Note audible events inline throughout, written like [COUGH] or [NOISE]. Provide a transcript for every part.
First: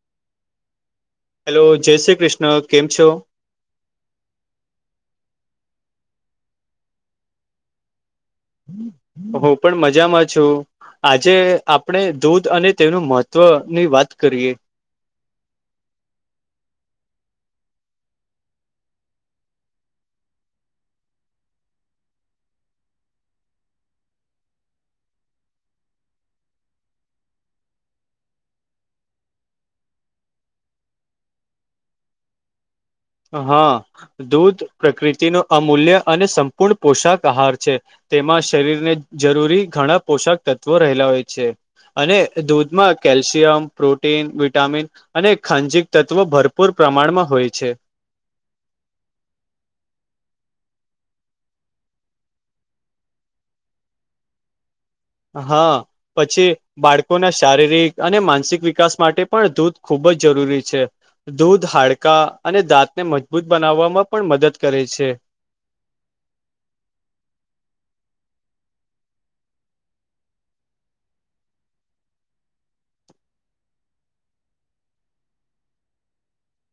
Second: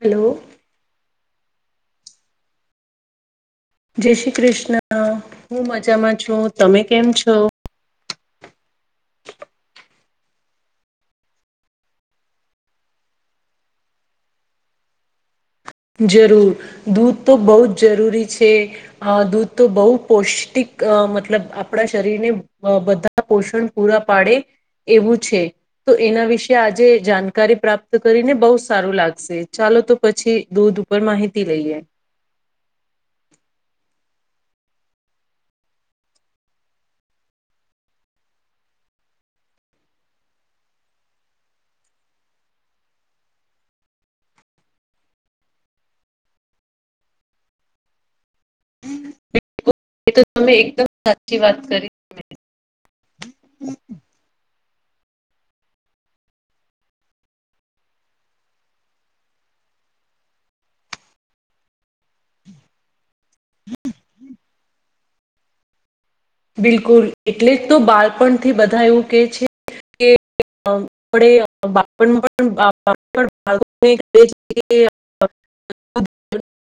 Hello hello જય શ્રી કૃષ્ણ કેમ છો? જય શ્રી કૃષ્ણ હું મજામાં છું,? તમે કેમ છો હું પણ મજામાં છું, આજે આપણે દૂધ અને તેનું મહત્ત્વ ની વાત કરીએ, જરૂર દૂધ તો બહ જ જરૂરી છે, દૂધ તો બહ પૌષ્ટિક અ મતલબ આપણા શરીર ને બધા પોષણ પૂરા પાડે, એવું છે, તો એના વિશે આજે જાણકારી પ્રાપ્ત કરીને બહુ સારું લાગશે, ચાલો તો પછી દૂધ ઉપર માહિતી લઈએ, હા, દૂધ પ્રકૃતિ ન અમૂલ્ય અને સંપૂર્ણ પોશાક આહાર છે. તેમાં શરીરને જરૂરી ઘણા પોષક તત્વો રહેલા હોય છે, અને દૂધમાં કેલ્શિયમ પ્રોટીન વિટામિન અને ખાંજક તત્વો ભરપૂર પ્રમાણમાં હોય છે. બિલકુલ એ તો તમે એકદમ સાચી વાત કરી. હમ. હા પછી બાળકોના શારીરિક અને માનસિક વિકાસ માટે પણ દૂધ ખૂબ જરૂરી છે દૂધ હાડ કા અને દાંતને મજબૂત બનાવવામાં પણ મદદ કરે છે. બિલકુલ એટલે જ તો બાળપણથી બધા એવું કે છે. [UNINTELLIGIBLE] [INAUDIBLE] [INAUDIBLE]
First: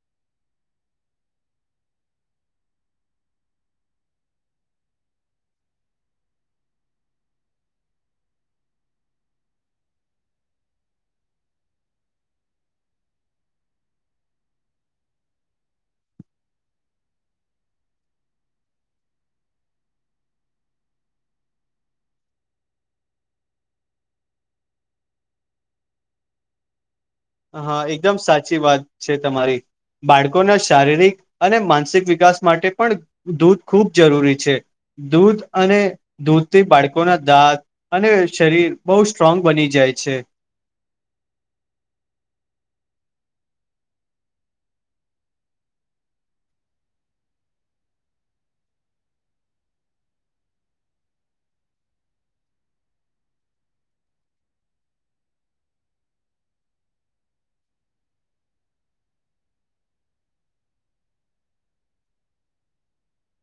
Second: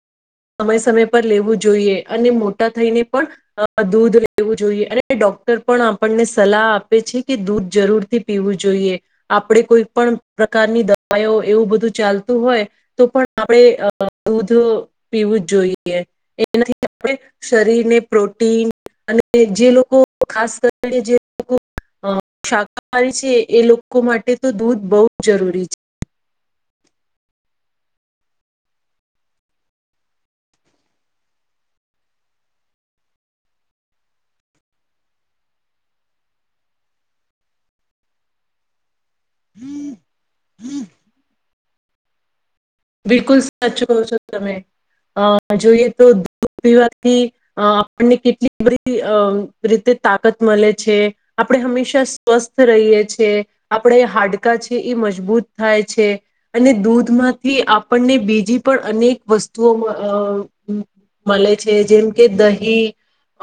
સમય સમય પર લેવું જોઈએ અને મોટા થઈને પણ દુધ. પીવું જોઈએ અને ડોક્ટર પણ આપણને સલાહ આપે છે કે દૂધ જરૂરથી પીવું જોઈએ. આપણે કોઈ પણ પ્રકારની દવાઓ એવું બધું ચાલતું હોય તો પણ આપણે અ. દૂધ પીવું જ જોઈએ એનાથી આપણે શરીરને પ્રોટીન અને જે લોકો ખાસ કરીને જે લોકો અ શાકાહારી છે એ લોકો માટે તો દૂધ બહુ જ જરૂરી છે. હા એકદમ સાચી વાત છે તમારી. બાળકોના શારીરિક અને માનસિક વિકાસ માટે પણ દૂધ ખૂબ જરૂરી છે. દૂધ અને દૂધથી બાળકોના દાંત અને શરીર બહુ સ્ટ્રોંગ બની જાય છે. બિલકુલ સાચો કો છો તમે અ જોઈએ તો દુધ પીવાથી આપણને કેટલી બધી અ રીતે તાકાત મળે છે આપણે હંમેશા સ્વસ્થ રહીએ છીએ આપણે હાડકા છે એ મજબૂત થાય છે. અને દૂધમાંથી આપણને બીજી પણ અનેક વસ્તુઓ અ મલે છે જેમ કે દહીં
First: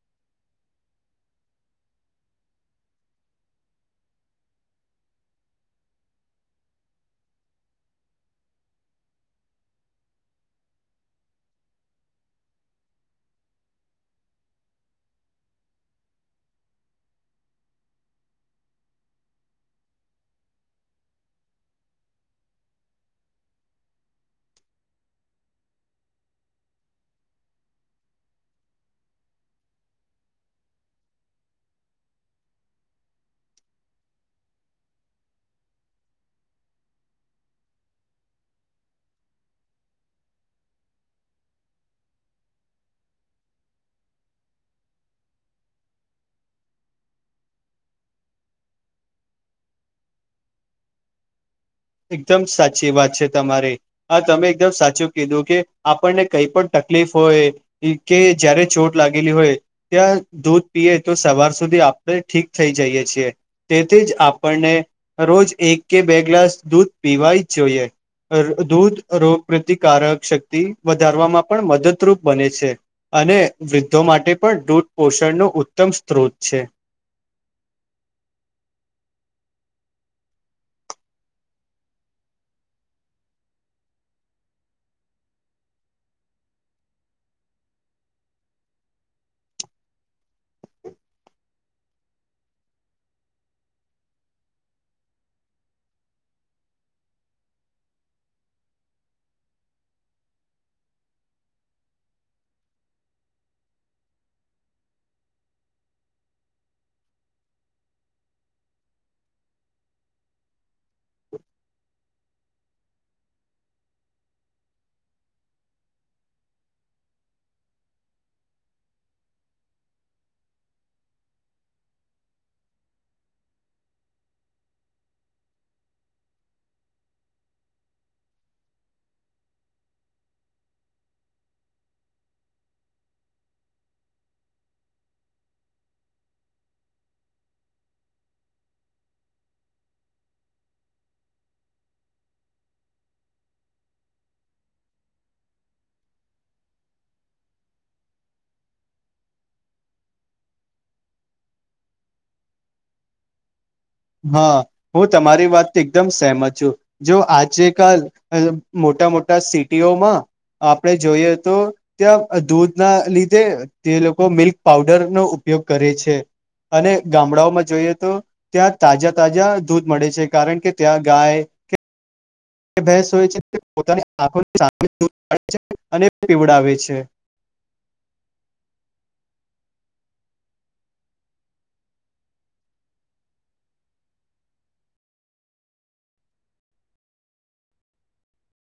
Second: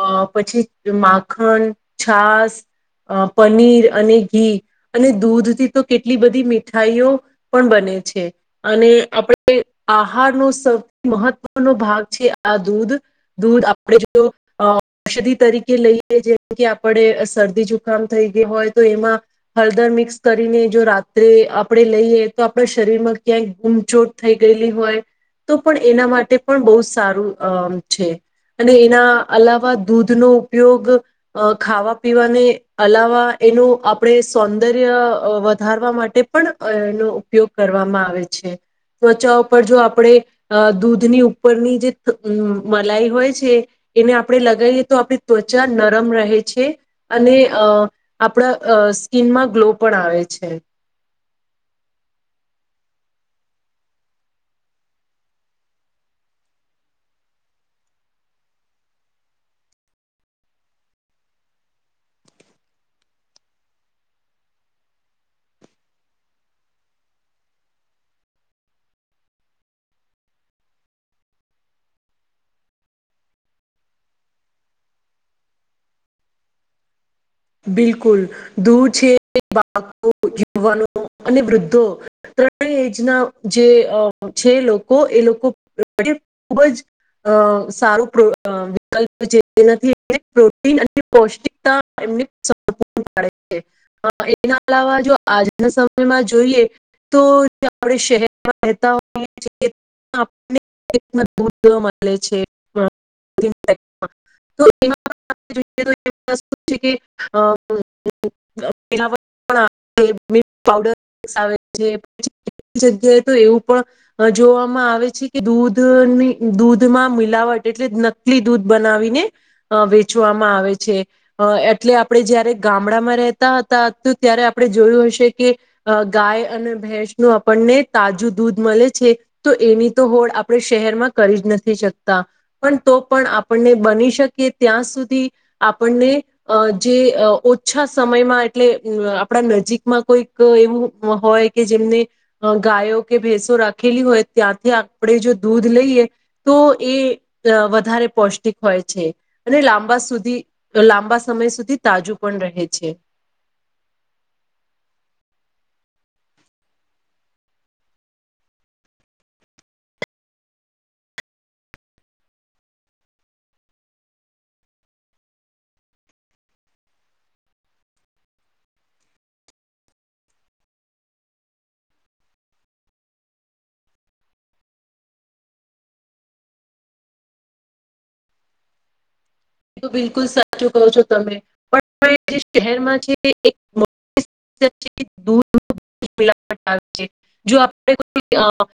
અ પછી માખણ છાસ. અ પનીર અને ઘી અને દૂધથી તો કેટલી બધી મીઠાઈઓ પણ બને. બને છે. અને આપણે આહાર નો સૌથી મહત્વનો ભાગ છે આ દૂધ દૂધ આપણે જો ઔષધિ તરીકે લઈએ જેમ કે આપણે શરદી જુખામ થઈ ગય હોય. તો એમાં હળદર મિક્સ કરીને જો રાત્રે આપણે લઈએ તો આપણા શરીરમાં ક્યાંક ગૂમચોટ થઈ ગયેલી હોય તો પણ એના માટે પણ બહુ સારું અ છે. અને એના અલાવા દૂધનો‌ ઉપયોગ ખાવા પીવાને અલાવા એનું આપણે સૌંદર્ય વધારવા માટે પણ એનો ઉપયોગ કરવામાં આવે આવે છે. ત્વચા ઉપર જો આપણેે અ દૂધની ઉપરની જે મલાઈ હોય છે. એને આપણે લગાવી એ તો આપણી ત્વચા નરમ રહે છે, અને અ આપણા અ સ્કીિનમાં ગ્લો પણ આવે છે. [INAUDIBLE] એકદમ સાચી વાત છે તમારે આ તમે એકદમ સાચું કીધું કે આપણને કઈ પણ ત તકલીફ હોય કે જયારે ચોટ લાગેલી હોય ત્યાં દૂધ પીએ તો સવાર સુધી. આપણે ઠીક થઈ જઈએ છીએ તેથી જ આપણને રોજ એક કે બે ગ્લાસ દૂધ પીવા જ જોઈએ. અ દૂધ રોગ પ્રતિકારક શક્તિ વધારવામાં પણ મદદરૂપ બને છે. અને વૃદ્ધો માટે પણ દૂધ પોષણનો ઉત્તમ સ્ત્રોત છે. બિલકુલ દૂઘ છે બાળકો યુવાનો અને વૃદ્ધો ત્રણેય એજ ના જે છે લોકો એ લોકો એ ખૂબ જ અ સારું વિકલ્પ છે એનાથી પ્રોટીન અને પૌષ્ટિકતા. એમની [UNINTELLIGIBLE] છે. હ એના અલાવા જો આજના સમયમાં જોઈએ તો આપણે શહેરમાં. [INAUDIBLE] મળે છે. [UNINTELLIGIBLE] કે અ. પ પણ આવે મિલ્ક પાવડર. જગ્યાએ તો એવું પણ જોવામાં આવે છે કે દૂધ. ની દૂધમાં મિલાવટ એટલે નકલી દૂધ બનાવીને અ વેચવામાં આવે છે. અ એટલે આપણે જયારે ગામડામાં રહેતા હતા ત્યારે આપણે જોયું હશે કે ગાય. અને ભેંસ નુ આપણને તાજું દૂધ મળે છે તો એની તો હોડ આપણે શહેરમાં કરી. નથી શકતા પણ તો પણ આપણને બની શકે ત્યાં સુધી આપણને. અ જે ઓછા સમયમાં એટલે અ આપણા નજીકમાં કોઈક એવું. હોય કે જેમને ગાયો કે ભેસો રાખેલી હોય ત્યાંથી આપણે જો દૂધ લઈએ. તો એ અ વધારે પૌષ્ટિક હોય છે અને લાંબા સુધી લાંબા. સમય સુધી તાજું પણ રહે છે. હા હું તમારી વાતથી એકદમ સહેમત છું જો આજે કાલ અહ મો ટા મોટા સિટીઓમાં. આપણે જોઈએ તો ત્યાં દૂધ ના લીધે તે લોકો મિલ્ક પાઉડરનો ઉપ પયોગ કરે છે અને ગામડાઓમાં જોઈએ તો. ત્યાં તાજા તાજા દૂધ મળે છે કારણ કે ત્યાં ગાય કે. ભેસ હોય છે પોતાની આખોની સામે છે અને પીવડાવે છે. [INAUDIBLE] એ તો બિલકુલ સાચું કહો છો તમે પણ શહેરમાં છે એક. [UNINTELLIGIBLE] દૂધ [UNINTELLIGIBLE] જો આપ.